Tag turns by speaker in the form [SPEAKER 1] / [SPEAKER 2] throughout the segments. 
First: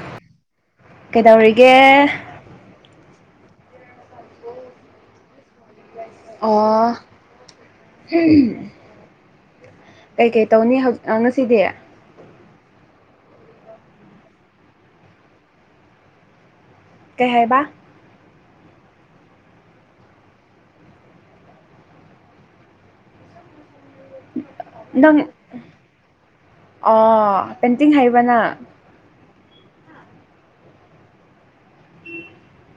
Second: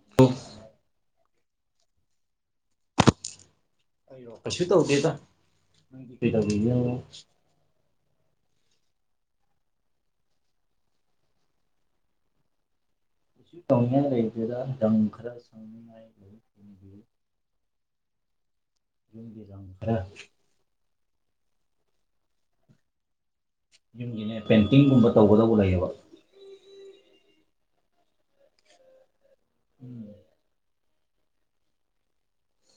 [SPEAKER 1] [unintelligible]
[SPEAKER 2] ꯀꯩꯗꯧꯔꯤꯒꯦ
[SPEAKER 1] ꯑꯩꯌꯣ ꯀꯩꯁꯨ ꯇꯧꯗꯦꯗ ꯅꯪꯗꯤ ꯀꯩꯗꯧꯔꯤꯅꯣ
[SPEAKER 2] ꯑꯣ ꯍꯝ ꯀꯩꯀꯩ ꯇꯧꯅꯤ ꯍꯧꯖꯤ ꯑ ꯉꯁꯤꯗꯤ
[SPEAKER 1] ꯁꯨ ꯇꯧꯅꯤꯡꯉꯥꯏ ꯂꯩꯇꯦꯗ ꯗꯪꯈꯔ ꯁꯪꯅꯤꯥꯡꯉꯥꯏ
[SPEAKER 2] ꯀꯩ ꯍꯥꯏꯕ
[SPEAKER 1] [unintelligible] ꯈꯔ ꯌꯨꯝꯒꯤꯅꯦ ꯄꯦꯟꯇꯤꯡꯒꯨꯝꯕ
[SPEAKER 2] ꯅꯪ
[SPEAKER 1] ꯇꯧꯒꯗꯧꯕ ꯂꯩꯌꯦꯕ
[SPEAKER 2] ꯑꯣ ꯄꯦꯟꯇꯤꯡ ꯍꯥꯏꯕ꯭ꯔꯥ ꯅꯪ
[SPEAKER 1] ꯎꯝ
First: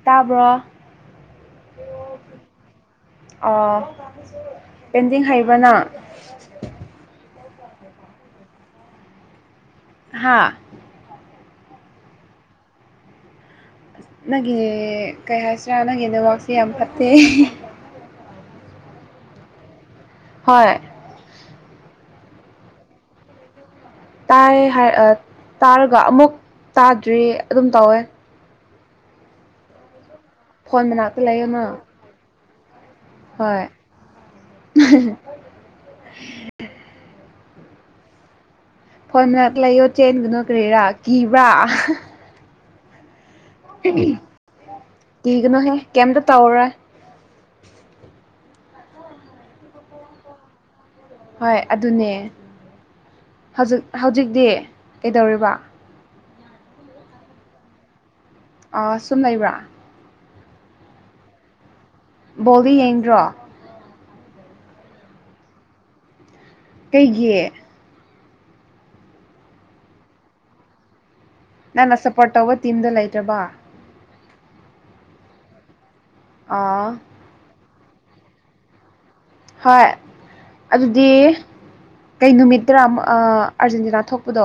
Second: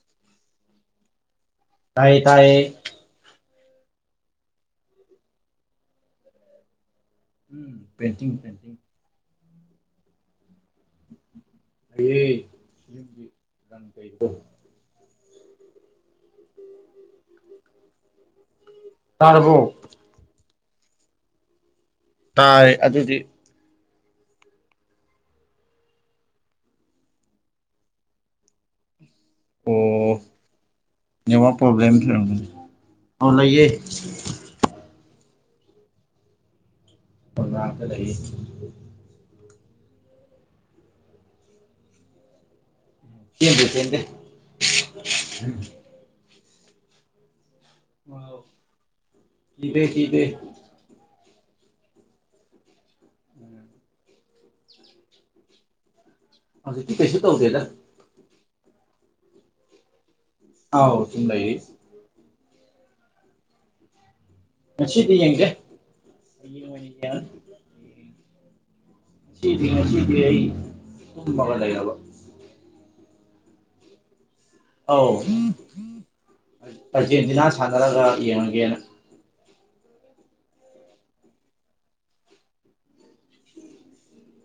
[SPEAKER 2] ꯇꯥꯕ꯭ꯔꯣ
[SPEAKER 1] ꯇꯥꯏꯌꯦ ꯇꯥꯏꯌꯦ
[SPEAKER 2] ꯑꯣ ꯄꯦꯟꯇꯤꯡ ꯍꯩꯕ꯭ꯔ ꯅꯪ
[SPEAKER 1] ꯎꯝ ꯄꯦꯟꯇꯤꯡ ꯄꯦꯟꯇꯤꯡ
[SPEAKER 2] ꯍꯥꯥ
[SPEAKER 1] ꯍꯩꯌꯦ
[SPEAKER 2] ꯅꯪꯒꯤ ꯀꯩ ꯍꯥꯏꯁꯤꯔꯥ ꯅꯪꯒꯤ ꯅꯦꯠꯋꯥꯛꯁꯦ ꯌꯥꯝ ꯐꯠꯇꯦ
[SPEAKER 1] ꯇꯥꯔꯕꯣ
[SPEAKER 2] ꯍꯣꯏ
[SPEAKER 1] ꯇꯥꯏ ꯑꯗꯨꯗꯤ
[SPEAKER 2] ꯇꯥꯏꯌꯦ ꯍꯥꯏꯔ ꯑ ꯇꯥꯔꯒ ꯑꯃꯨꯛ ꯇꯥꯗ꯭ꯔꯤ ꯑꯗꯨꯝ ꯇꯧꯋꯦ
[SPEAKER 1] ꯑꯣ
[SPEAKER 2] ꯐꯣꯟ ꯃꯅꯥꯛꯇ
[SPEAKER 1] ꯅꯦꯠꯋꯥꯛ
[SPEAKER 2] ꯂꯩꯌꯨꯅ
[SPEAKER 1] ꯄ꯭ꯔꯣꯕ꯭ꯂꯦꯝ ꯂꯩꯔꯝꯒꯅꯤ ꯑꯣ
[SPEAKER 2] ꯍꯣꯏ
[SPEAKER 1] ꯂꯩꯌꯦ
[SPEAKER 2] [unintelligible]
[SPEAKER 1] ꯑꯣꯗꯥꯛꯇ ꯂꯩꯌꯦ
[SPEAKER 2] ꯐꯣꯟ ꯃꯅꯥꯛ ꯂꯩꯌꯣ ꯆꯦꯟꯒꯅꯨ ꯀꯔꯤꯔꯥ ꯀꯤꯕ꯭ꯔꯥ
[SPEAKER 1] ꯆꯦꯟꯕꯨ ꯆꯦꯟꯗꯦ
[SPEAKER 2] ꯀꯤꯒꯅꯣꯍꯦ ꯀꯩꯝꯇ ꯇꯧꯔꯔꯣꯏ
[SPEAKER 1] ꯑꯥꯎ ꯀꯤꯗꯦ ꯀꯤꯗꯦ
[SPEAKER 2] ꯍꯣꯏ ꯑꯗꯨꯅꯦ ꯍꯧꯖꯤꯛ ꯍꯧꯖꯤꯛꯗꯤ ꯀꯩꯗꯧꯔꯤꯕ
[SPEAKER 1] ꯍꯧꯖꯤꯛꯇꯤ ꯀꯩꯁꯨ ꯇꯧꯗꯦꯗ
[SPEAKER 2] ꯑ ꯁꯨꯝ ꯂꯩꯕ꯭ꯔꯥ
[SPEAKER 1] ꯑꯥꯎ ꯁꯨꯝ ꯂꯩꯔꯤ
[SPEAKER 2] ꯕꯣꯜꯗꯤ ꯌꯦꯡꯗ꯭ꯔꯣ
[SPEAKER 1] ꯉꯁꯤꯗꯤ ꯌꯦꯡꯗꯦ ꯍꯌꯦꯡ ꯑꯣꯢꯅ ꯌꯦꯡꯉꯅꯤ
[SPEAKER 2] ꯀꯩꯒꯤ
[SPEAKER 1] ꯁꯤꯗꯤ ꯉꯁꯤꯗꯤ ꯑꯩ ꯇꯨꯝꯃꯒ ꯂꯩꯔꯕ
[SPEAKER 2] ꯄꯣꯔꯠ ꯇꯧꯕ ꯇꯤꯝꯗꯣ ꯂꯩꯇ꯭ꯔꯕ
[SPEAKER 1] ꯑꯧ
[SPEAKER 2] ꯑꯥ
[SPEAKER 1] ꯑꯔꯖꯦꯟꯇꯤꯅꯥ ꯁꯥꯟꯅꯔꯒ ꯌꯦꯡꯉꯒꯦꯅ
[SPEAKER 2] ꯍꯣꯏ ꯑꯗꯨꯗꯤ ꯀꯩ ꯅꯨꯃꯤꯠꯇꯥꯔ ꯃ ꯑ ꯑꯔꯖꯦꯟꯇꯤꯅꯥ ꯊꯣꯛꯄꯗꯣ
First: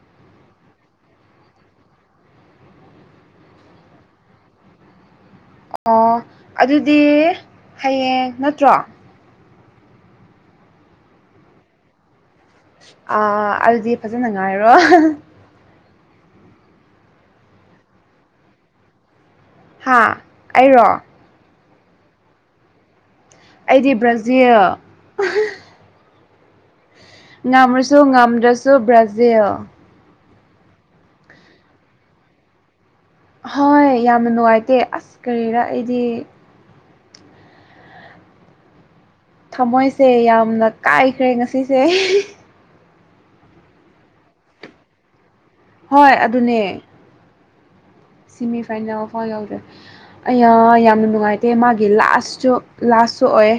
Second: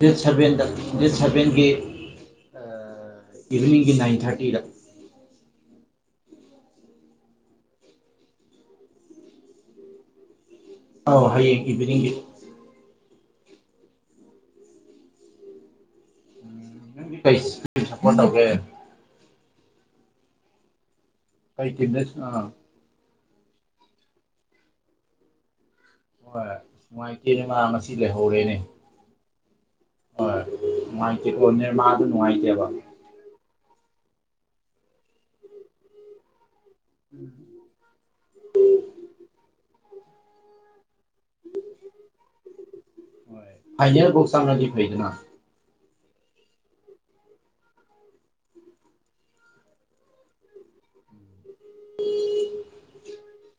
[SPEAKER 1] ꯗꯦꯠ ꯁꯚꯦꯟꯗ ꯗꯦꯠ ꯁꯚꯦꯟꯒꯤ ꯑ ꯏꯚꯤꯅꯤꯡꯒꯤ ꯅꯥꯏꯟ ꯊꯥꯔꯇꯤꯗ
[SPEAKER 2] ꯑꯣ ꯑꯗꯨꯗꯤ ꯍꯌꯦꯡ ꯅꯠꯇ꯭ꯔꯣ
[SPEAKER 1] ꯑꯧ ꯍꯌꯦꯡ ꯏꯚꯤꯅꯤꯡꯒꯤ
[SPEAKER 2] ꯑ ꯑꯗꯨꯗꯤ ꯐꯖꯅ ꯉꯥꯏꯔꯣ
[SPEAKER 1] ꯎꯝ ꯅꯪꯗꯤ ꯀꯩꯁ [unintelligible] ꯁꯄꯣꯔꯠ ꯇꯧꯒꯦ
[SPEAKER 2] ꯍꯥ ꯑꯩꯔꯣ
[SPEAKER 1] ꯀꯩ ꯇꯤꯝꯗꯁ ꯑ
[SPEAKER 2] ꯑꯩꯗꯤ ꯕ꯭ꯔꯥꯖꯤꯜ
[SPEAKER 1] ꯍꯣꯏ ꯃꯥꯏꯛ
[SPEAKER 2] ꯉꯝꯔꯁꯨ ꯉꯝꯗ꯭ꯔꯁꯨ ꯕ꯭ꯔꯥꯖꯤꯜ
[SPEAKER 1] ꯍꯣꯢ ꯅꯨꯡꯉꯥꯏꯇꯦꯀꯣ ꯅꯦꯃꯥꯔꯗꯨ ꯅꯨꯡꯉꯥꯏꯇꯦꯕ
[SPEAKER 2] ꯍꯣꯏ ꯌꯥꯝꯅ ꯅꯨꯡꯉꯥꯏꯇꯦ ꯑꯁ ꯀꯔꯤꯔꯥ ꯑꯩꯗꯤ
[SPEAKER 1] ꯎꯝ
[SPEAKER 2] ꯊꯃꯣꯏꯁꯦ ꯌꯥꯝꯅ ꯀꯥꯏꯈ꯭ꯔꯦ ꯉꯁꯤꯁꯦ
[SPEAKER 1] ꯍꯣꯏ ꯐꯥꯏꯅꯦꯜꯕꯧ ꯆꯡꯂꯗꯤ ꯐꯩꯗꯅ
[SPEAKER 2] ꯍꯣꯏ ꯑꯗꯨꯅꯦ ꯁꯤꯃꯤꯐꯥꯏꯅꯦꯜ ꯐꯥꯎ ꯌꯧꯗ꯭ꯔꯤ ꯑꯌꯥ ꯌꯥꯝꯅ ꯅꯨꯡꯉꯥꯏ ꯇꯦ ꯃꯥꯒꯤ ꯂꯥꯁꯠꯁꯨ ꯂꯥꯁꯁꯨ ꯑꯣꯏꯌꯦ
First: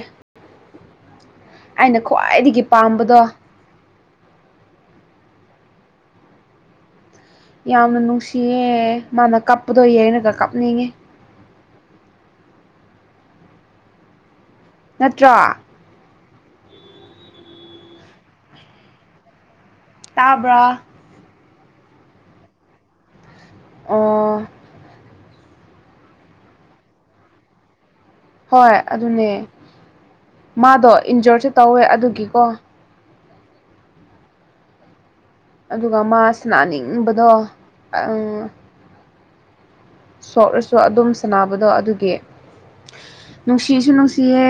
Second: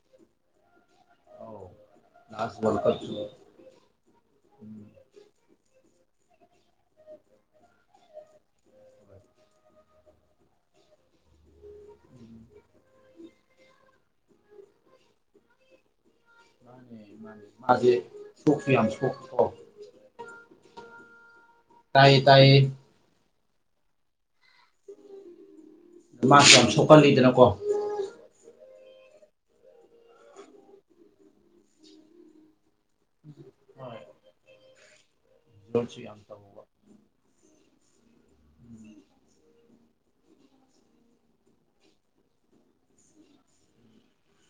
[SPEAKER 1] ꯑꯧ
[SPEAKER 2] ꯑꯩꯅ
[SPEAKER 1] ꯂꯥꯁ
[SPEAKER 2] ꯈ꯭ꯋꯥꯏꯗꯒꯤ
[SPEAKER 1] ꯋꯥꯔꯜ ꯀꯞꯁꯨ
[SPEAKER 2] ꯄꯥꯝꯕꯗꯣ
[SPEAKER 1] ꯎꯝ
[SPEAKER 2] ꯌꯥꯝꯅ ꯅꯨꯡꯁꯤꯌꯦ ꯃꯥꯅ ꯀꯞꯄꯗꯣ ꯌꯦꯡꯔꯒ ꯀꯞꯅꯤꯡꯉꯦ꯫ ꯅꯠꯇ꯭ꯔꯥ
[SPEAKER 1] ꯃꯥꯅꯦ ꯃꯥꯅꯦ ꯃꯥꯗꯤ ꯁꯣꯛꯁꯨ ꯌꯥꯝ ꯁꯣꯛꯇ꯭ꯔꯣ
[SPEAKER 2] ꯇꯥꯕ꯭ꯔꯥ
[SPEAKER 1] ꯇꯥꯏꯌꯦ ꯇꯥꯏꯌꯦ
[SPEAKER 2] ꯑꯣ
[SPEAKER 1] ꯃꯥꯁꯨ ꯌꯥꯝ ꯁꯣꯛꯀꯜꯂꯤꯗꯅꯀꯣ
[SPEAKER 2] ꯍꯣꯏ ꯑꯗꯨꯅꯦ ꯃꯥꯗꯣ ꯏꯟꯖꯣꯔꯁꯨ ꯇꯧꯋꯦ ꯑꯗꯨꯒꯤꯀꯣ
[SPEAKER 1] ꯍꯣꯏ
[SPEAKER 2] ꯑꯗꯨꯒ ꯃꯥ ꯁꯟꯅꯥꯅꯤꯡꯕꯗꯣ ꯑꯪ ꯁꯣꯛꯔꯁꯨ ꯑꯗꯨꯝ ꯁꯥꯟꯅꯕꯗꯣ ꯑꯗꯨꯒꯤ ꯅꯨꯡꯁꯤꯁꯨ ꯅꯨꯡꯁꯤꯌꯦ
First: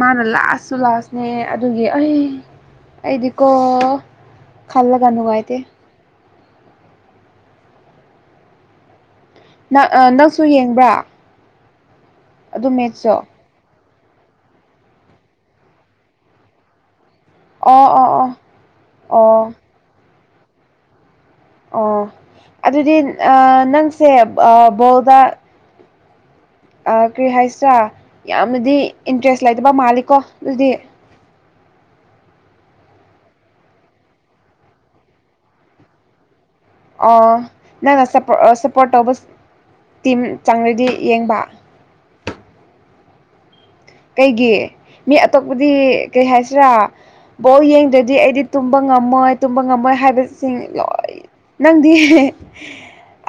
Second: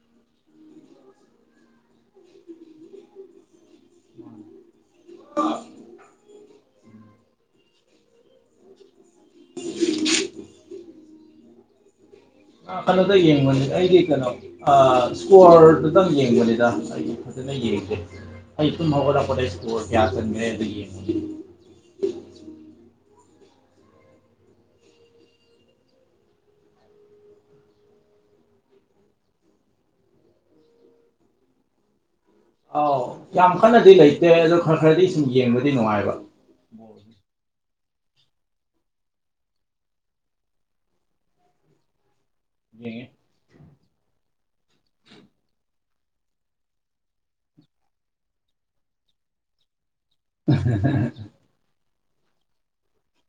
[SPEAKER 2] ꯃꯥꯅ ꯂꯥꯁꯠꯁꯨ ꯂꯥꯁꯅꯦ ꯑꯗꯨꯒꯤ ꯑꯩ ꯑꯩꯗꯤꯀꯣ ꯈꯜꯂꯒ ꯅꯨꯡꯉꯥꯏꯇꯦ꯫ ꯅꯪ ꯑ ꯅꯪꯁꯨ ꯌꯦꯡꯕ꯭ꯔꯥ ꯑꯗꯨ
[SPEAKER 1] ꯑ ꯀꯅꯣꯗ
[SPEAKER 2] ꯃꯦꯠꯁꯇꯣ
[SPEAKER 1] ꯌꯦꯡꯕꯅꯦ ꯑꯩꯗꯤ ꯀꯅꯣ ꯑ ꯁ꯭ꯀꯣꯔꯗꯨꯗꯪ ꯌꯦꯡꯕꯅꯤꯗ [unintelligible] ꯗꯨꯗ
[SPEAKER 2] ꯑꯣ
[SPEAKER 1] ꯌꯦꯡꯗꯦ
[SPEAKER 2] ꯑꯣ
[SPEAKER 1] ꯑꯩ ꯇꯨꯝ
[SPEAKER 2] ꯑꯣ ꯑꯣ
[SPEAKER 1] ꯍꯧꯒꯠꯂꯛꯄꯗ ꯢꯁꯀꯣꯔ ꯀꯌꯥ ꯆꯟꯒ꯭ꯔꯦꯗꯣ ꯌꯦꯡꯕꯅꯦ
[SPEAKER 2] ꯑꯣ ꯑꯗꯨꯗꯤ ꯑ ꯅꯪꯁꯦ ꯑ ꯕꯣꯜꯗ ꯑ ꯀ꯭ꯔꯤ ꯍꯥꯏꯁꯤꯔꯥ ꯌꯥꯝꯅꯗꯤ ꯏꯟꯇ꯭ꯔꯦꯁ ꯂꯩꯇꯕ ꯃꯥꯜꯂꯤꯀꯣ ꯑꯗꯨꯗꯤ
[SPEAKER 1] ꯑꯧ ꯌꯥꯝ ꯀꯟꯅꯗꯤ ꯂꯩꯇꯦ ꯑꯗꯣ ꯈꯔ ꯈꯔꯗꯤ ꯁꯨꯝ ꯌꯦꯡꯕꯗꯤ ꯅꯨꯡꯉꯥꯏꯕ꯫
[SPEAKER 2] ꯑꯣ ꯅꯪꯅ ꯁꯄꯣꯔ ꯁꯞꯄꯣꯔꯠ ꯇꯧꯕ ꯇꯤꯝ ꯆꯪꯔꯗꯤ ꯌꯦꯡꯕ
[SPEAKER 1] ꯌꯦꯡꯉꯤ
[SPEAKER 2] ꯀꯩꯒꯤ ꯃꯤ ꯑꯇꯣꯞꯄꯗꯤ ꯀꯩ ꯍꯥꯏꯁꯤꯔꯥ ꯕꯣꯜ ꯌꯦꯡꯗ꯭ꯔꯗꯤ ꯑꯩꯗꯤ ꯇꯨꯝꯕ ꯉꯝꯃꯣꯏ ꯇꯨꯝꯕ ꯉꯝꯃꯣꯏ ꯍꯥꯏꯕ ꯁꯤꯡ ꯂꯣꯏ ꯅꯪꯗꯤ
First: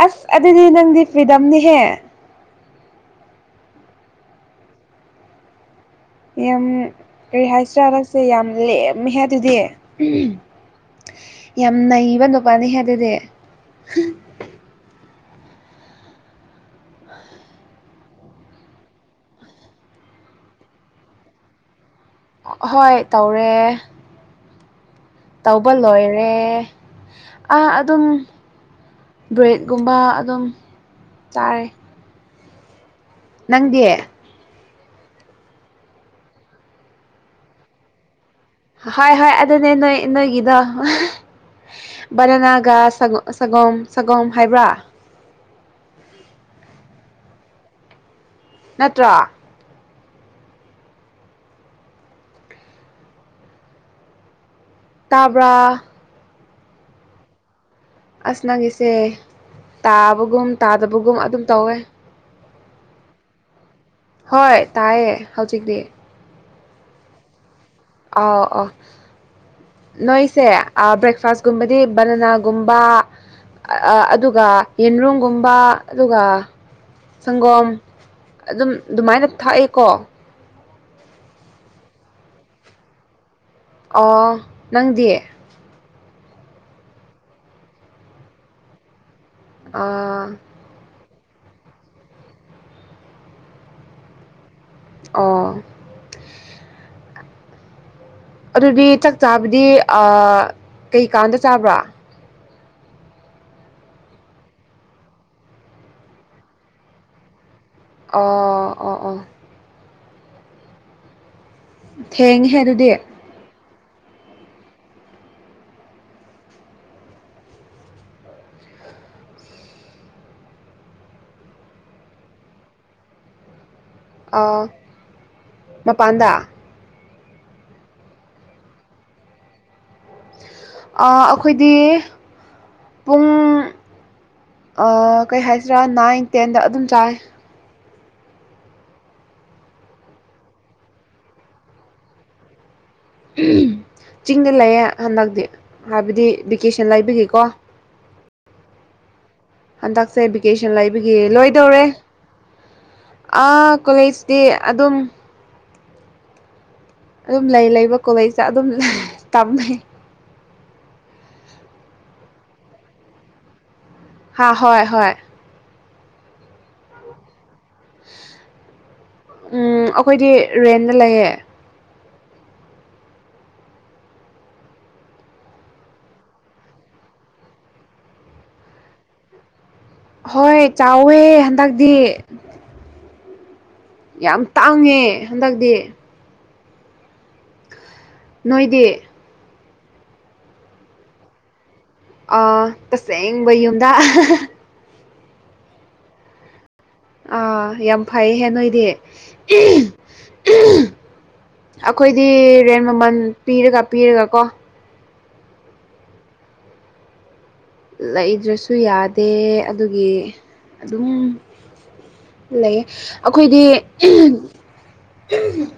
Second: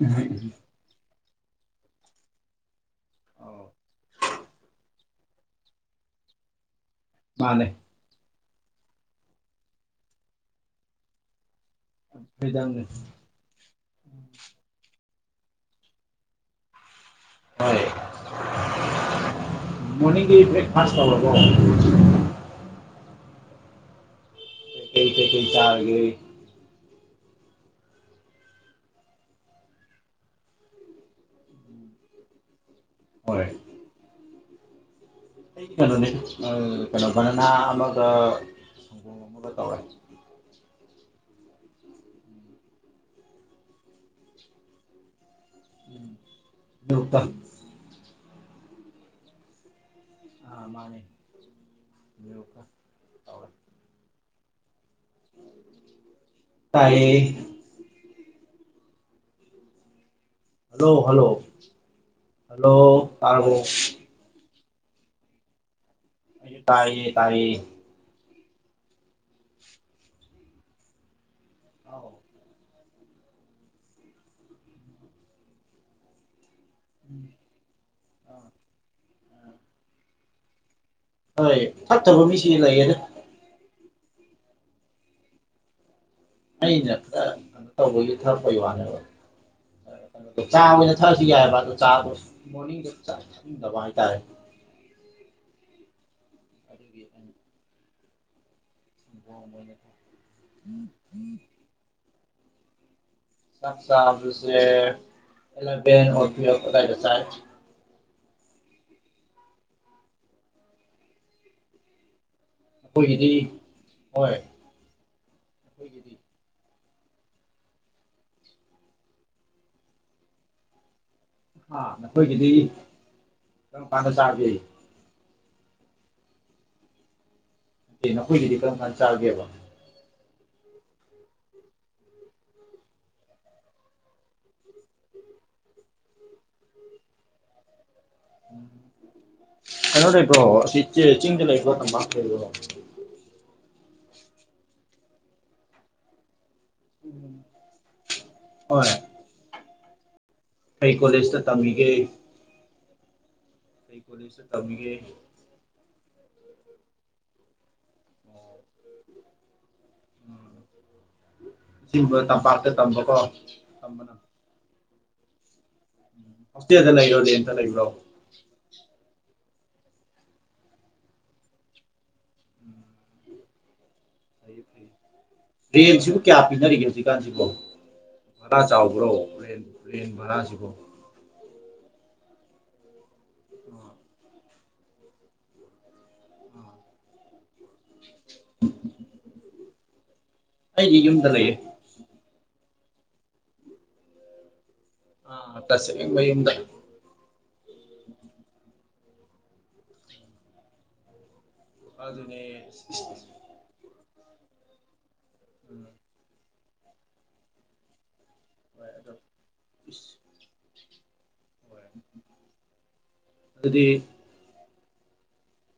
[SPEAKER 2] ꯑꯁ ꯑꯗꯨꯗꯤ ꯅꯪꯗꯤ ꯐ꯭ꯔꯤꯗꯝꯅꯤꯍꯦ
[SPEAKER 1] ꯑꯧ
[SPEAKER 2] ꯌꯥꯝ ꯀꯔꯤ
[SPEAKER 1] ꯃꯥꯅꯦ
[SPEAKER 2] ꯍꯥꯏꯁꯤꯔ ꯅꯪ ꯁꯦ ꯌꯥꯝ ꯂꯦꯝꯃꯦꯍꯦ ꯑꯗꯨꯗꯤ ꯌꯥꯝ ꯅꯩꯕ ꯅꯨꯄꯥꯅꯤꯍꯦ
[SPEAKER 1] ꯐ꯭ꯔꯤꯗꯝꯅꯦ
[SPEAKER 2] ꯑꯗꯨꯗꯤ
[SPEAKER 1] ꯍꯣꯏ ꯃꯣꯔꯅꯤꯡꯒꯤ ꯕ꯭ꯔꯦꯛꯐꯥꯁ ꯇꯧꯔꯕꯣ
[SPEAKER 2] ꯑ ꯍꯣꯏ ꯇꯧꯔꯦ꯫
[SPEAKER 1] ꯀꯩꯀꯩ ꯀꯩꯀꯩ
[SPEAKER 2] ꯇꯧꯕ
[SPEAKER 1] ꯆꯥꯔꯒꯦ
[SPEAKER 2] ꯂꯣꯏꯔꯦ ꯑꯥ ꯑꯗꯨꯝ ꯕ꯭ꯔꯦꯗꯀꯨꯝꯕ ꯑꯗꯨꯝ ꯆꯥꯔꯦ
[SPEAKER 1] ꯍꯣꯏ
[SPEAKER 2] ꯅꯪꯗꯤ
[SPEAKER 1] ꯑꯩꯗꯤ ꯀꯩꯅꯣꯅꯤꯗ ꯑ ꯀꯩꯅꯣ ꯕꯅꯥꯅ ꯑꯃꯒ
[SPEAKER 2] ꯍꯣꯏ
[SPEAKER 1] ꯁꯪꯒꯣꯝ
[SPEAKER 2] ꯍꯣꯏ
[SPEAKER 1] ꯑꯃꯒ
[SPEAKER 2] ꯑꯗꯨꯅꯦ
[SPEAKER 1] ꯇꯧꯔꯦ
[SPEAKER 2] ꯅꯣꯏ ꯅꯣꯏꯒꯤꯗꯣ ꯕꯅꯅꯥꯒꯥ ꯁ ꯁꯒꯣꯝ ꯁꯒꯣꯝ ꯍꯥꯏꯕ꯭ꯔꯥ?
[SPEAKER 1] [inaudible]
[SPEAKER 2] ꯅꯠꯇ꯭ꯔꯥ꯫
[SPEAKER 1] ꯑꯥ ꯃꯥꯅꯦ [inaudible]
[SPEAKER 2] ꯇꯥꯕ꯭ꯔꯥ꯫
[SPEAKER 1] ꯇꯥꯏꯌꯦ꯫
[SPEAKER 2] ꯑꯁ ꯅꯒꯤꯁꯦ ꯇꯥꯕꯒꯨꯝ
[SPEAKER 1] ꯍꯜꯂꯣ
[SPEAKER 2] ꯇꯥꯗꯕꯒꯨꯝ
[SPEAKER 1] ꯍꯜꯂꯣ
[SPEAKER 2] ꯑꯗꯨꯝ ꯇꯧꯋꯦ꯫
[SPEAKER 1] ꯍꯜꯂꯣ ꯇꯥꯔꯕꫭ꯫
[SPEAKER 2] ꯍꯣꯏ ꯇꯥꯏꯌꯦ ꯍꯧꯖꯤꯛꯇꯤ꯫
[SPEAKER 1] ꯑꯩꯖꯨ ꯇꯥꯌꯦ-ꯇꯥꯌꯦ꯫
[SPEAKER 2] ꯑꯥꯎ ꯑꫭ ꯅꯣꯏꯁꯦ ꯕ꯭ꯔꯦꯛꯐꯥꯁꯀꯨꯝꯕꯗꯤ
[SPEAKER 1] ꯑꯥꯎ
[SPEAKER 2] ꯕꯅꯅꯥ ꯒꯨꯝꯕꯥ ꯑ ꯑꯗꯨꯒ ꯌꯦꯟꯔꯨꯝꯒꯨꯝꯕ ꯑꯗꯨꯒ ꯁꯪꯒꯣꯝ ꯑꯗꯨꯝ ꯗꯨꯃꯥꯏꯅ ꯊꯥꯛꯏꯀꯣ꯫
[SPEAKER 1] ꯍꯣꯏ ꯐꯠꯇꯕ ꯃꯤꯁꯤꯡꯁꯨ ꯂꯩꯌꯦꯗ꯫
[SPEAKER 2] ꯑꯣ ꯅꯪꯗꯤ꯫
[SPEAKER 1] ꯑꯩꯅ ꯈꯔ ꯀꯩꯅꯣ ꯇꯧꯕꯒꯤ ꯊꯛꯄꯩ ꯋꯥꯅꯦꯕ꯫
[SPEAKER 2] ꯑꯥ꯫
[SPEAKER 1] ꯀꯩꯅꯣꯗꯣ ꯆꯥ ꯑꯣꯏꯅ ꯊꯛꯑꯁꯨ ꯌꯥꯏꯑꯦꯕ ꯑꯗꯣ ꯆꯥꯗꫭ ꯃꫭꯔꯅꯤꯡꯗ ꯆꯥ ꯊꯛꯅꯤꯡꯗꯕ ꯍꯥꯏꯇꯥꯔꯦ꯫
[SPEAKER 2] ꯑꫭ꯫
[SPEAKER 1] ꯑꯗꯨꯒꯤ ꯑꯩꯅ
[SPEAKER 2] ꯑꯗꯨꯗꯤ ꯆꯥꯛ
[SPEAKER 1] ꯁꯪꯒꯣꯝ
[SPEAKER 2] ꯆꯥꯕꯗꯤ
[SPEAKER 1] ꯑꯣꯏꯅ ꯊꯛ
[SPEAKER 2] ꯀꯩꯀꯥꯟꯗ ꯆꯥꯕ꯭ꯔꯥ꯫
[SPEAKER 1] ꯆꯥꯛ ꯆꯥꯕꯁꯦ ꯑꯦꯂꯚꯦꯟ ꯑꫭ ꯇꯨꯋꯦꯞ ꯑꯗꯥꯏꯗ ꯆꯥꯑꯦ꯫
[SPEAKER 2] ꯑꯣ ꯑꯣꯥ ꯑꯣꯥ꯫ ꯊꯦꯡꯍꯦ ꯑꯗꯨ
[SPEAKER 1] ꯑꯈꯣꯏꯒꯤꯗꯤ ꯍꯣꯏ꯫ ꯑꯈꯣꯏꯒꯤꯗꯤ ꯍꯥ ꯅꯈꯣꯏꯒꯤꯗꯤ ꯀꯔꯝ ꯀꯥꯟꯗ ꯆꯥꯒꯦ꯫
[SPEAKER 2] ꯃꯄꯥꯟꯗꯥ꯫
[SPEAKER 1] ꯇ ꯦꯅꯈꯣꯏꯒꯤꯗꯤ ꯀꯔꯝ ꯀꯥꯟ ꯆꯥꯒꯦꯕ꯫
[SPEAKER 2] ꯑ ꯑꯈꯣꯏꯗꯤ ꯄꯨꯡ ꯑ ꯀꯩ ꯍꯥꯏꯁꯤꯔꯥ ꯅꯥꯏꯟ ꯇꯦꯟꯗ ꯑꯗꯨꯝ ꯆꯥꯑꯦ꯫
[SPEAKER 1] [unintelligible] ꯀꯩꯅꫭ ꯂꯩꯕ꯭ꯔꯣ ꯑꯁꯤ ꯆ ꯆꯤꯡꯗ ꯂꯩꯕ꯭ꯔꯣ ꯇꯝꯄꯥꯛꯇ ꯂꯩꯕ꯭ꯔꫭ꯫
[SPEAKER 2] [unintelligible] ꯆꯤꯡꯗ ꯂꯩꯌꯦ ꯍꯟꯗꯛꯇꯤ ꯍꯥꯏꯕꯗꯤ ꯚꯦꯀꯦꯁꯟ ꯂꯩꯕꯒꯤꯀꯣ꯫
[SPEAKER 1] [unintelligible] ꯍꯣꯏ꯫
[SPEAKER 2] ꯍꯟꯗꯛꯁꯦ ꯚꯦꯀꯦꯁꯟ
[SPEAKER 1] ꯀꯩ
[SPEAKER 2] ꯂꯩꯕꯒꯤ
[SPEAKER 1] ꯀꯣꯂꯦꯖꯇ
[SPEAKER 2] ꯂꯣꯏꯗꯧꯔꯦ
[SPEAKER 1] ꯇꯝꯃꯤꯒꯦ
[SPEAKER 2] ꯑꯥ
[SPEAKER 1] ꯀꯩ
[SPEAKER 2] ꯀꯣꯂꯦꯖꯇꯤ
[SPEAKER 1] ꯀꯣꯂꯦꯖꯇ ꯇꯝꯃꯤꯒꯦ
[SPEAKER 2] ꯑꯗꯨꯝ ꯑꯗꯨꯝ ꯂꯩ ꯂꯩꯕ ꯀꯣꯂꯦꯖꯇ ꯑꯗꯨꯝ [unintelligible] ꯇꯝꯑꯦ꯫
[SPEAKER 1] [inaudible] ꯁꯤꯕ ꯇꯝꯄꯥꯛꯇ ꯇꯝꯕꯀꯣ꯫ ꯇꯝꯕꯅ
[SPEAKER 2] ꯍꯣꯏ ꯍꯣꯏ꯫
[SPEAKER 1] ꯍꯣꯁꯇꯦꯜꯗ ꯂꯩꯔꯣ ꯔꯦꯟꯇ ꯂꯩꯕ꯭ꯔꯣ꯫
[SPEAKER 2] ꯎꯝ ꯑꯈꯣꯏꯗꯤ ꯔꯦꯟꯗ ꯂꯩꯌꯦ꯫
[SPEAKER 1] [inaudible] ꯐꯩꯌꯦ ꯐꯩꯌꯦ ꯔꯦꯟꯁꯤꯕꯨ ꯀꯌꯥ ꯄꯤꯅꯔꯤꯒꯦ ꯍꯧꯖꯤꯛꯀꯥꯟꯁꯤꯕꯣ꯫ ꯚꯔꯥ ꯆꯥꯎꯕ꯭ꯔꯣ ꯔꯦꯟ꯫ ꯔꯦꯟ
[SPEAKER 2] ꯍꯣꯏ
[SPEAKER 1] ꯚꯔꯥꯁꯤꯕꯣ
[SPEAKER 2] ꯆꯥꯎꯋꯦ ꯍꯟꯗꯛꯗꯤ꯫
[SPEAKER 1] [inaudible]
[SPEAKER 2] ꯌꯥꯝ ꯇꯥꯡꯉꯦ ꯍꯟꯗꯛꯇꯤ
[SPEAKER 1] [unintelligible]
[SPEAKER 2] ꯅꯣꯏꯗꯤ
[SPEAKER 1] ꯑꯩꯒꯤ ꯌꯨꯝꯗ ꯂꯩꯌꯦ
[SPEAKER 2] ꯑꯥ ꯇꯁꯦꯡꯕ ꯌꯨꯝꯗ
[SPEAKER 1] ꯑꯥ ꯇꯁꯦꯡꯕ ꯌꯨꯝꯗ
[SPEAKER 2] ꯑꯥ ꯌꯥꯝ ꯐꯩꯍꯦ ꯅꯣꯏꯗꯤ [unintelligible] ꯑꯩꯈꯣꯏꯗꯤ
[SPEAKER 1] ꯑꯗꯨꯅꯦ
[SPEAKER 2] ꯔꯦꯟ ꯃꯃꯜ ꯄꯤꯔꯒ ꯄꯤꯔꯒ ꯀꯣ
[SPEAKER 1] ꯎꯝ
[SPEAKER 2] ꯂꯩꯗ꯭ꯔꯁꯨ
[SPEAKER 1] ꯍꯣꯏ
[SPEAKER 2] ꯌꯥꯗꯦ ꯑꯗꯨꯒꯤ ꯑꯗꯨꯝ ꯂꯩꯌꯦ
[SPEAKER 1] ꯑꯗꯣ
[SPEAKER 2] ꯑꯩꯈꯣꯏꯗꯤ
[SPEAKER 1] ꯑꯗꯨꯗꯤ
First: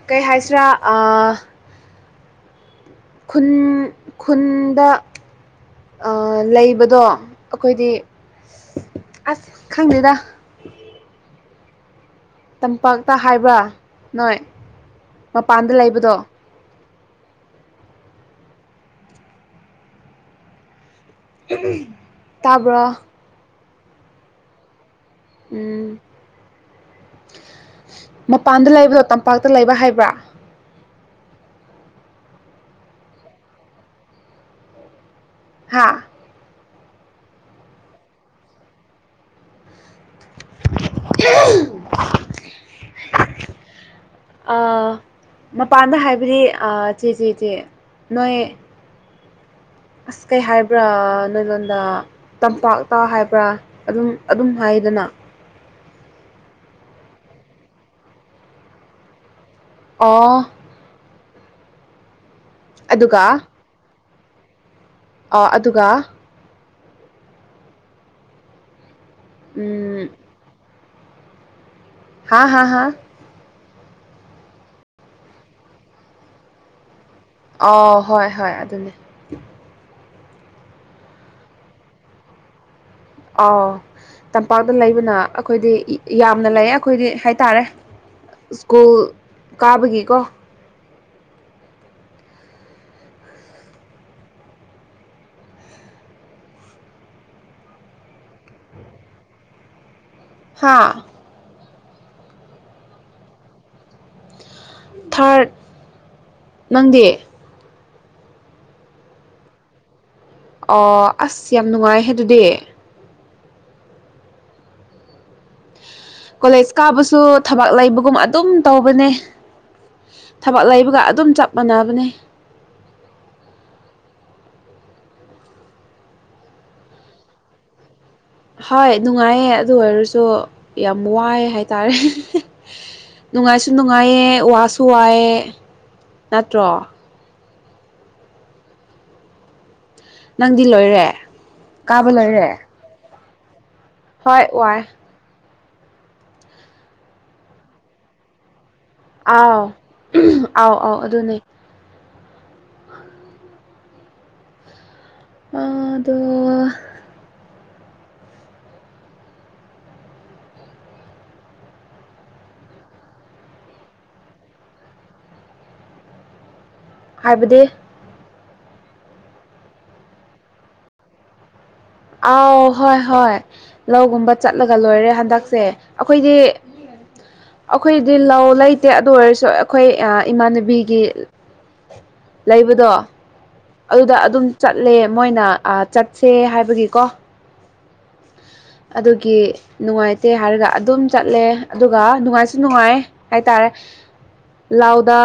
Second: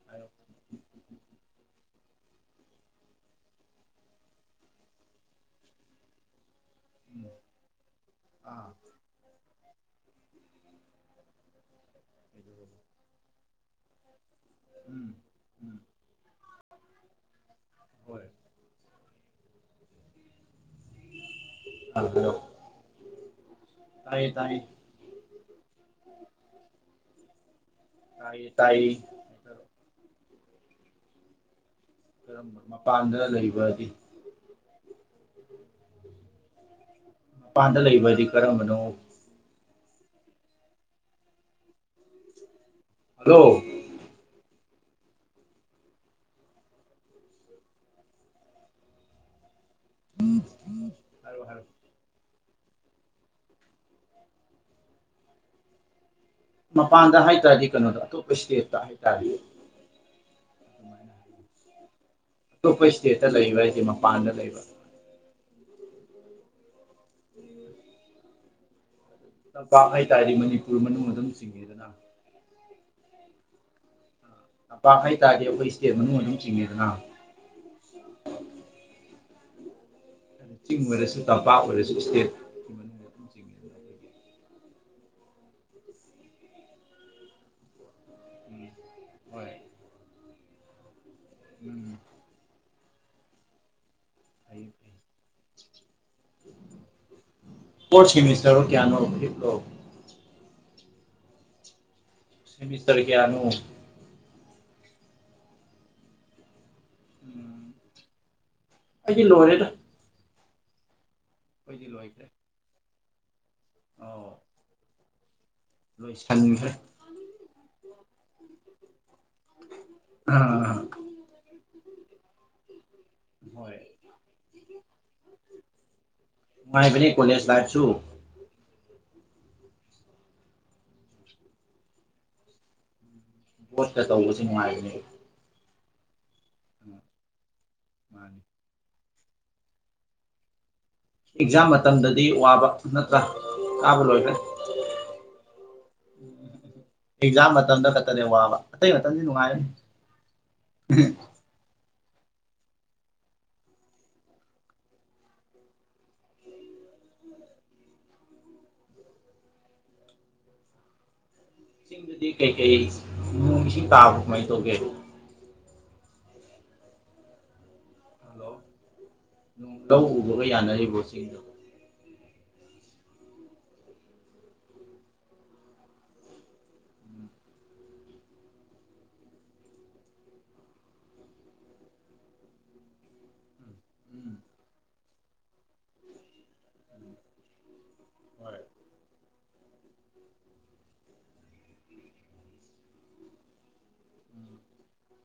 [SPEAKER 2] ꯀꯩ ꯍꯥꯏꯁꯤꯔ ꯑꯥ ꯈꯨꯟ ꯈꯨꯟꯗ ꯑꯥ ꯂꯩꯕ ꯗꯣ ꯑꯩꯈꯣꯏꯗꯤ
[SPEAKER 1] ꯑꯥ
[SPEAKER 2] ꯑꯁ ꯈꯪꯗꯦꯗ
[SPEAKER 1] [inaudible]
[SPEAKER 2] ꯇꯝꯄꯥꯛꯇ ꯍꯥꯏꯕ꯭ꯔꯥ ꯅꯣꯏ
[SPEAKER 1] ꯎꯝ
[SPEAKER 2] ꯃꯄꯥꯟꯗ
[SPEAKER 1] ꯎꯝ
[SPEAKER 2] ꯂꯩꯕꯗꯣ
[SPEAKER 1] ꯍꯣꯏ ꯍꯜꯂꯣ
[SPEAKER 2] ꯇꯥꯕ꯭ꯔꯣ
[SPEAKER 1] ꯇꯥꯏꯌꯦ ꯇꯥꯏꯌꯦ
[SPEAKER 2] ꯎꯝ
[SPEAKER 1] ꯇꯥꯏꯌꯦ
[SPEAKER 2] ꯃꯄꯥꯟꯗ
[SPEAKER 1] ꯇꯥꯏꯌꯦ
[SPEAKER 2] ꯂꯩꯕ꯭ꯔꯣ ꯇꯝꯄꯥꯛꯇ ꯂꯩꯕ ꯍꯥꯏꯕ꯭ꯔꯥ
[SPEAKER 1] ꯃꯄꯥꯟꯗ ꯂꯩꯕꯗꯤ
[SPEAKER 2] ꯍꯥꯥ
[SPEAKER 1] ꯃꯄꯥꯟꯗ ꯂꯩꯕ ꯍꯥꯏꯗꯤ ꯀꯔꯝꯕꯅꯣ
[SPEAKER 2] [unintelligible]
[SPEAKER 1] ꯍꯜꯂꯣ
[SPEAKER 2] ꯑꯥ ꯃꯄꯥꯟꯗ ꯍꯥꯏꯕꯗꯤ ꯑꯥ ꯆꯦ ꯆꯦ ꯆꯦ ꯅꯣꯏ ꯑꯁ ꯀꯩ ꯍꯥꯏꯕ꯭ꯔꯥ
[SPEAKER 1] ꯍꯥꯏꯔꯣ
[SPEAKER 2] ꯅꯣꯏ
[SPEAKER 1] ꯍꯥꯏꯔꯣ
[SPEAKER 2] ꯂꯣꯟꯗ ꯇꯝꯄꯥꯛꯇ ꯍꯥꯏꯕ꯭ꯔꯥ ꯑꯗꯨꯝ ꯑꯗꯨꯝ ꯍꯥꯏꯗꯅ
[SPEAKER 1] ꯃꯄꯥꯟꯗ ꯍꯥꯏ ꯇꯥꯔꯗꯤ ꯀꯩꯅꯣꯗ ꯑꯇꯣꯞꯄ ꯏꯁꯇꯦꯠꯇ ꯍꯥꯏꯇꯔꯦ
[SPEAKER 2] ꯑꯣ
[SPEAKER 1] ꯑꯇꯣꯞꯄ ꯏꯁꯇꯦꯠꯇ
[SPEAKER 2] ꯑꯗꯨꯒ
[SPEAKER 1] ꯂꯩꯕ ꯍꯥꯏꯁꯦ ꯃꯄꯥꯟꯗ ꯂꯩꯕ
[SPEAKER 2] ꯑꯣ ꯑꯗꯨꯒ
[SPEAKER 1] [inaudible] ꯇꯝꯄꯥꯛ
[SPEAKER 2] ꯎꯝ
[SPEAKER 1] ꯍꯥꯏꯇꯥꯥꯔꯗꯤ ꯃꯅꯤꯄꯨꯔ ꯃꯅꯨꯡ ꯑꯗꯨꯝ ꯆꯤꯡꯉꯤꯗꯅ
[SPEAKER 2] ꯍꯥ ꯍꯥ ꯍꯥ
[SPEAKER 1] ꯇꯝꯄꯥꯛ ꯍꯥꯏꯇꯥꯔꯗꯤ ꯑꯩꯈꯣꯏ ꯏꯁꯇꯦꯠ ꯃꯅꯨꯡ ꯑꯗꯨꯝ ꯆꯤꯡꯉꯦꯗꯅ
[SPEAKER 2] ꯑꯣ ꯍꯣꯏ ꯍꯣꯏ ꯑꯗꯨꯅꯦ
[SPEAKER 1] ꯆꯤꯡ ꯑꯣꯏꯔꯁꯨ ꯇꯝꯄꯥꯛ ꯑꯣꯏꯔꯁꯨ ꯏꯁꯇꯦꯠ ꯍꯣꯏ
[SPEAKER 2] ꯑꯥꯎ
[SPEAKER 1] [unintelligible]
[SPEAKER 2] ꯇꯝꯄꯥꯛꯇ ꯂꯩꯕꯅ ꯑꯩꯈꯣꯏꯗꯤ ꯌꯥꯝꯅ ꯂꯩꯌꯦ ꯑꯩꯈꯣꯏꯗꯤ ꯍꯥꯏꯇꯥꯔꯦ ꯏꯁ꯭ꯀꯨꯜ
[SPEAKER 1] ꯍꯣꯏ
[SPEAKER 2] ꯀꯥꯕꯒꯤꯀꯣ
[SPEAKER 1] ꯎꯝ ꯐꯩ ꯐꯩ ꯐꯣꯔꯠ ꯁꯦꯃꯤꯁꯇꯔꯣ ꯀꯌꯥꯅꯣ ꯐꯤꯝꯂꯣ
[SPEAKER 2] ꯍꯥꯥ꯫
[SPEAKER 1] ꯁꯦꯃꯤꯁꯇꯔ ꯀꯌꯥꯅꯣ꯫
[SPEAKER 2] ꯊꯥꯔꯠ ꯅꯪꯗꯤ꯫
[SPEAKER 1] ꯎꯝ ꯑꯩꯗꯤ ꯂꯣꯏꯔꯦꯗ꯫
[SPEAKER 2] ꯑꯣ ꯑꯁ ꯌꯥꯝ
[SPEAKER 1] ꯑꯩꯈꯣꯏꯗꯤ
[SPEAKER 2] ꯅꯨꯡꯉꯥꯏꯍꯦ
[SPEAKER 1] ꯂꯣꯏꯈ꯭ꯔꯦ
[SPEAKER 2] ꯑꯗꯨꯗꯤ꯫
[SPEAKER 1] ꯑꯧ꯫ ꯂꯣꯏꯁꯟꯈ꯭ꯔꯦ
[SPEAKER 2] ꯀꯣꯂꯦꯖ ꯀꯥꯕꯁꯨ ꯊꯕꯛ ꯂꯩꯕꯒꯨꯝ ꯑꯗꯨꯝ ꯇꯧꯕꯅꯦ꯫ ꯊꯕꯛ
[SPEAKER 1] ꯑꯥ
[SPEAKER 2] ꯂꯩꯕꯒ ꯑꯗꯨꯝ ꯆꯞ ꯃꯥꯟꯅꯕꯅꯦ꯫
[SPEAKER 1] ꯍꯣꯏ꯫ ꯅꯨꯡꯉꯥꯏꯕꯅꯤ ꯀꯣꯂꯦꯖ ꯂꯥꯏꯞꯁꯨ꯫
[SPEAKER 2] ꯍꯣꯏ ꯅꯨꯡꯉꯥꯏꯌꯦ ꯑꯗꯨ ꯑꯣꯏꯔꯁꯨ ꯌꯥꯝ ꯋꯥꯏ ꯍꯥꯏꯇꯥꯔꯦ꯫ ꯅꯨꯡꯉꯥꯏꯁꯨ
[SPEAKER 1] ꯕꯣꯠꯀ
[SPEAKER 2] ꯅꯨꯡꯉꯥꯏꯌꯦ
[SPEAKER 1] ꯇꯧꯕꯁꯦ
[SPEAKER 2] ꯋꯥꯁꯨ
[SPEAKER 1] ꯅꯨꯡꯉꯥꯏꯕꯅꯦ
[SPEAKER 2] ꯋꯥꯏꯑꯦ ꯅꯠꯇ꯭ꯔꯣ꯫
[SPEAKER 1] ꯎꯝ ꯃꯥꯅꯤ꯫
[SPEAKER 2] ꯅꯪꯗꯤ ꯂꯣꯏꯔꯦ꯫
[SPEAKER 1] ꯑꯦꯛꯖꯥꯝ
[SPEAKER 2] ꯀꯥꯕ
[SPEAKER 1] ꯃꯇꯝꯗꯗꯤ
[SPEAKER 2] ꯂꯣꯏꯔꯦ
[SPEAKER 1] ꯋꯥꯕ ꯅꯠꯇ꯭ꯔꯥ ꯀꯥꯕ ꯂꯣꯏꯈ꯭ꯔꯦ꯫
[SPEAKER 2] ꯍꯣꯏ ꯋꯥꯏ
[SPEAKER 1] ꯑꯦꯖꯥꯝ ꯃꯇꯝꯗ ꯈꯠꯇꯅꯦ ꯋꯥꯕ꯫ ꯑꯇꯩ ꯃꯇꯝꯗꯤ
[SPEAKER 2] ꯑꯥꯎ
[SPEAKER 1] ꯅꯨꯡꯉꯥꯏꯔꯅꯤ
[SPEAKER 2] ꯑꯥꯎ ꯑꯥꯎ ꯑꯗꯨꯅꯦ꯫ ꯃꯥꯗꯣ
[SPEAKER 1] ꯆꯤꯡꯗꯥꯗꯤ ꯀꯩꯀꯩ ꯅꯣꯡ ꯏꯁꯤꯡ ꯇꯥꯕ꯭ꯔꯥ ꯀꯃꯥꯏꯅ ꯇꯧꯒꯦ꯫
[SPEAKER 2] ꯍꯥꯏꯕꯗꯤ꯫
[SPEAKER 1] ꯍꯜꯂꯣ ꯅꯣꯡ ꯂꯧ ꯎꯕꯒ ꯌꯥꯅꯔꯤꯕꯣ ꯁꯤꯅꯤ꯫
[SPEAKER 2] ꯑꯥꯎ ꯍꯣꯏ ꯍꯣꯏ꯫ ꯂꯧꯒꯨꯝꯕ ꯆꯠꯂꯒ ꯂꯣꯏꯔꯦ ꯍꯟꯗꯛꯁꯦ ꯑꯩꯈꯣꯏꯗꯤ꯫
[SPEAKER 1] ꯎꯝ
[SPEAKER 2] ꯑꯩꯈꯣꯏꯗꯤ ꯂꯧ ꯂꯩꯇꯦ ꯑꯗꯨ ꯑꯣꯏꯔꯁꯨ ꯑꯩꯈꯣꯏ ꯏꯃꯥꯟꯅꯕꯤꯒꯤ꯫ ꯂꯩꯕꯗꯣ꯫ ꯑꯗꯨꯗ
[SPEAKER 1] ꯎꯝ
[SPEAKER 2] ꯑꯗꯨꯝ ꯆꯠꯂꯦ ꯃꯣꯏꯅ ꯑꯥ ꯆꯠꯁꯦ ꯍꯥꯏꯕꯒꯤꯀꯣ꯫
[SPEAKER 1] ꯍꯣꯏ
[SPEAKER 2] ꯑꯗꯨꯒꯤ ꯅꯨꯡꯉꯥꯏꯇꯦ ꯍꯥꯏꯔꯒ ꯑꯗꯨꯝ ꯆꯠꯂꯦ ꯑꯗꯨꯒ ꯅꯨꯡꯉꯥꯏꯁꯨ ꯅꯨꯡꯉꯥꯏꯌ ꯍꯥꯏꯇꯥꯔꯦ
[SPEAKER 1] ꯎꯝ
[SPEAKER 2] ꯂꯥꯎꯗꯥ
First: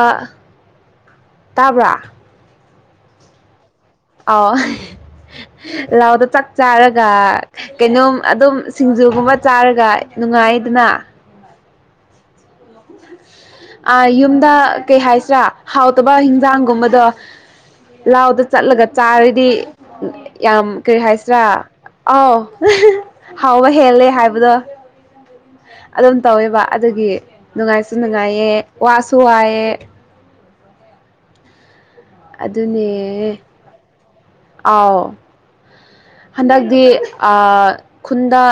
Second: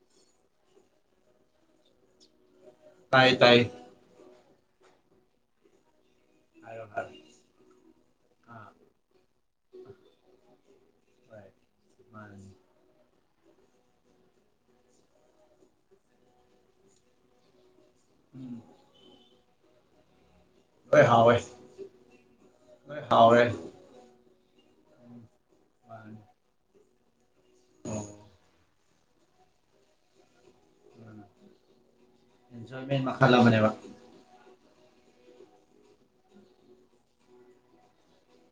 [SPEAKER 2] ꯇꯥꯕ꯭ꯔꯥ꯫
[SPEAKER 1] ꯇꯥꯏ ꯇꯥꯏ꯫
[SPEAKER 2] ꯑꯥꯎ ꯂꯧꯗ ꯆꯥꯛ
[SPEAKER 1] ꯍꯥꯏꯔꯣ
[SPEAKER 2] ꯆꯥꯔꯒ
[SPEAKER 1] ꯍꯥꯏꯔꯣ
[SPEAKER 2] ꯀꯩꯅꯣꯝ ꯑꯗꯨꯝ
[SPEAKER 1] ꯑꯥ
[SPEAKER 2] ꯁꯤꯡꯖꯨꯒꯨꯝꯕ ꯆꯥꯔꯒ ꯅꯨꯡꯉꯥꯏꯗꯅ꯫
[SPEAKER 1] ꯍꯣꯢ ꯃꯥꯅꯤ꯫
[SPEAKER 2] [inaudible] ꯑꯥ ꯌꯨꯝꯗ ꯀꯩ ꯍꯥꯏꯁꯤꯔꯥ ꯍꯥꯎꯇꯕ ꯍꯤꯟꯖꯥꯡꯒꯨꯝꯕꯗꯣ꯫ ꯂꯥꯎꯗ
[SPEAKER 1] ꯎꯝ
[SPEAKER 2] ꯆꯠꯂꯒ ꯆꯥꯔꯗꯤ ꯌꯥꯝ ꯀꯔꯤ
[SPEAKER 1] ꯂꯣꯏ ꯍꯥꯎꯋꯦ
[SPEAKER 2] ꯍꯥꯏꯁꯤꯔꯥ ꯑꯥꯎ
[SPEAKER 1] ꯂꯣꯏ ꯍꯥꯎꯔꯦ
[SPEAKER 2] ꯍꯥꯎꯕ ꯍꯦꯜꯂꯦ ꯍꯥꯏꯕꯗꯣ꯫
[SPEAKER 1] ꯎꯝ
[SPEAKER 2] ꯑꯗꯨꯝ
[SPEAKER 1] ꯃꯥꯅꯤ
[SPEAKER 2] ꯇꯧꯋꯦꯕ ꯑꯗꯨꯒꯤ ꯅꯨꯡꯉꯥꯏꯁꯨ
[SPEAKER 1] ꯑꯣ
[SPEAKER 2] ꯅꯨꯡꯉꯥꯏꯌꯦ ꯋꯥꯁꯨ ꯋꯥꯏꯑꯦ꯫
[SPEAKER 1] ꯑꯦꯟꯖꯣꯏꯃꯦꯟ ꯃꯈꯜ
[SPEAKER 2] ꯑꯗꯨꯅꯦ
[SPEAKER 1] ꯑꯃꯅꯦꯕ꯫
[SPEAKER 2] ꯑꯥꯎ ꯍꯟꯗꯛꯇꯤ ꯑꯥ ꯈꯨꯟꯗ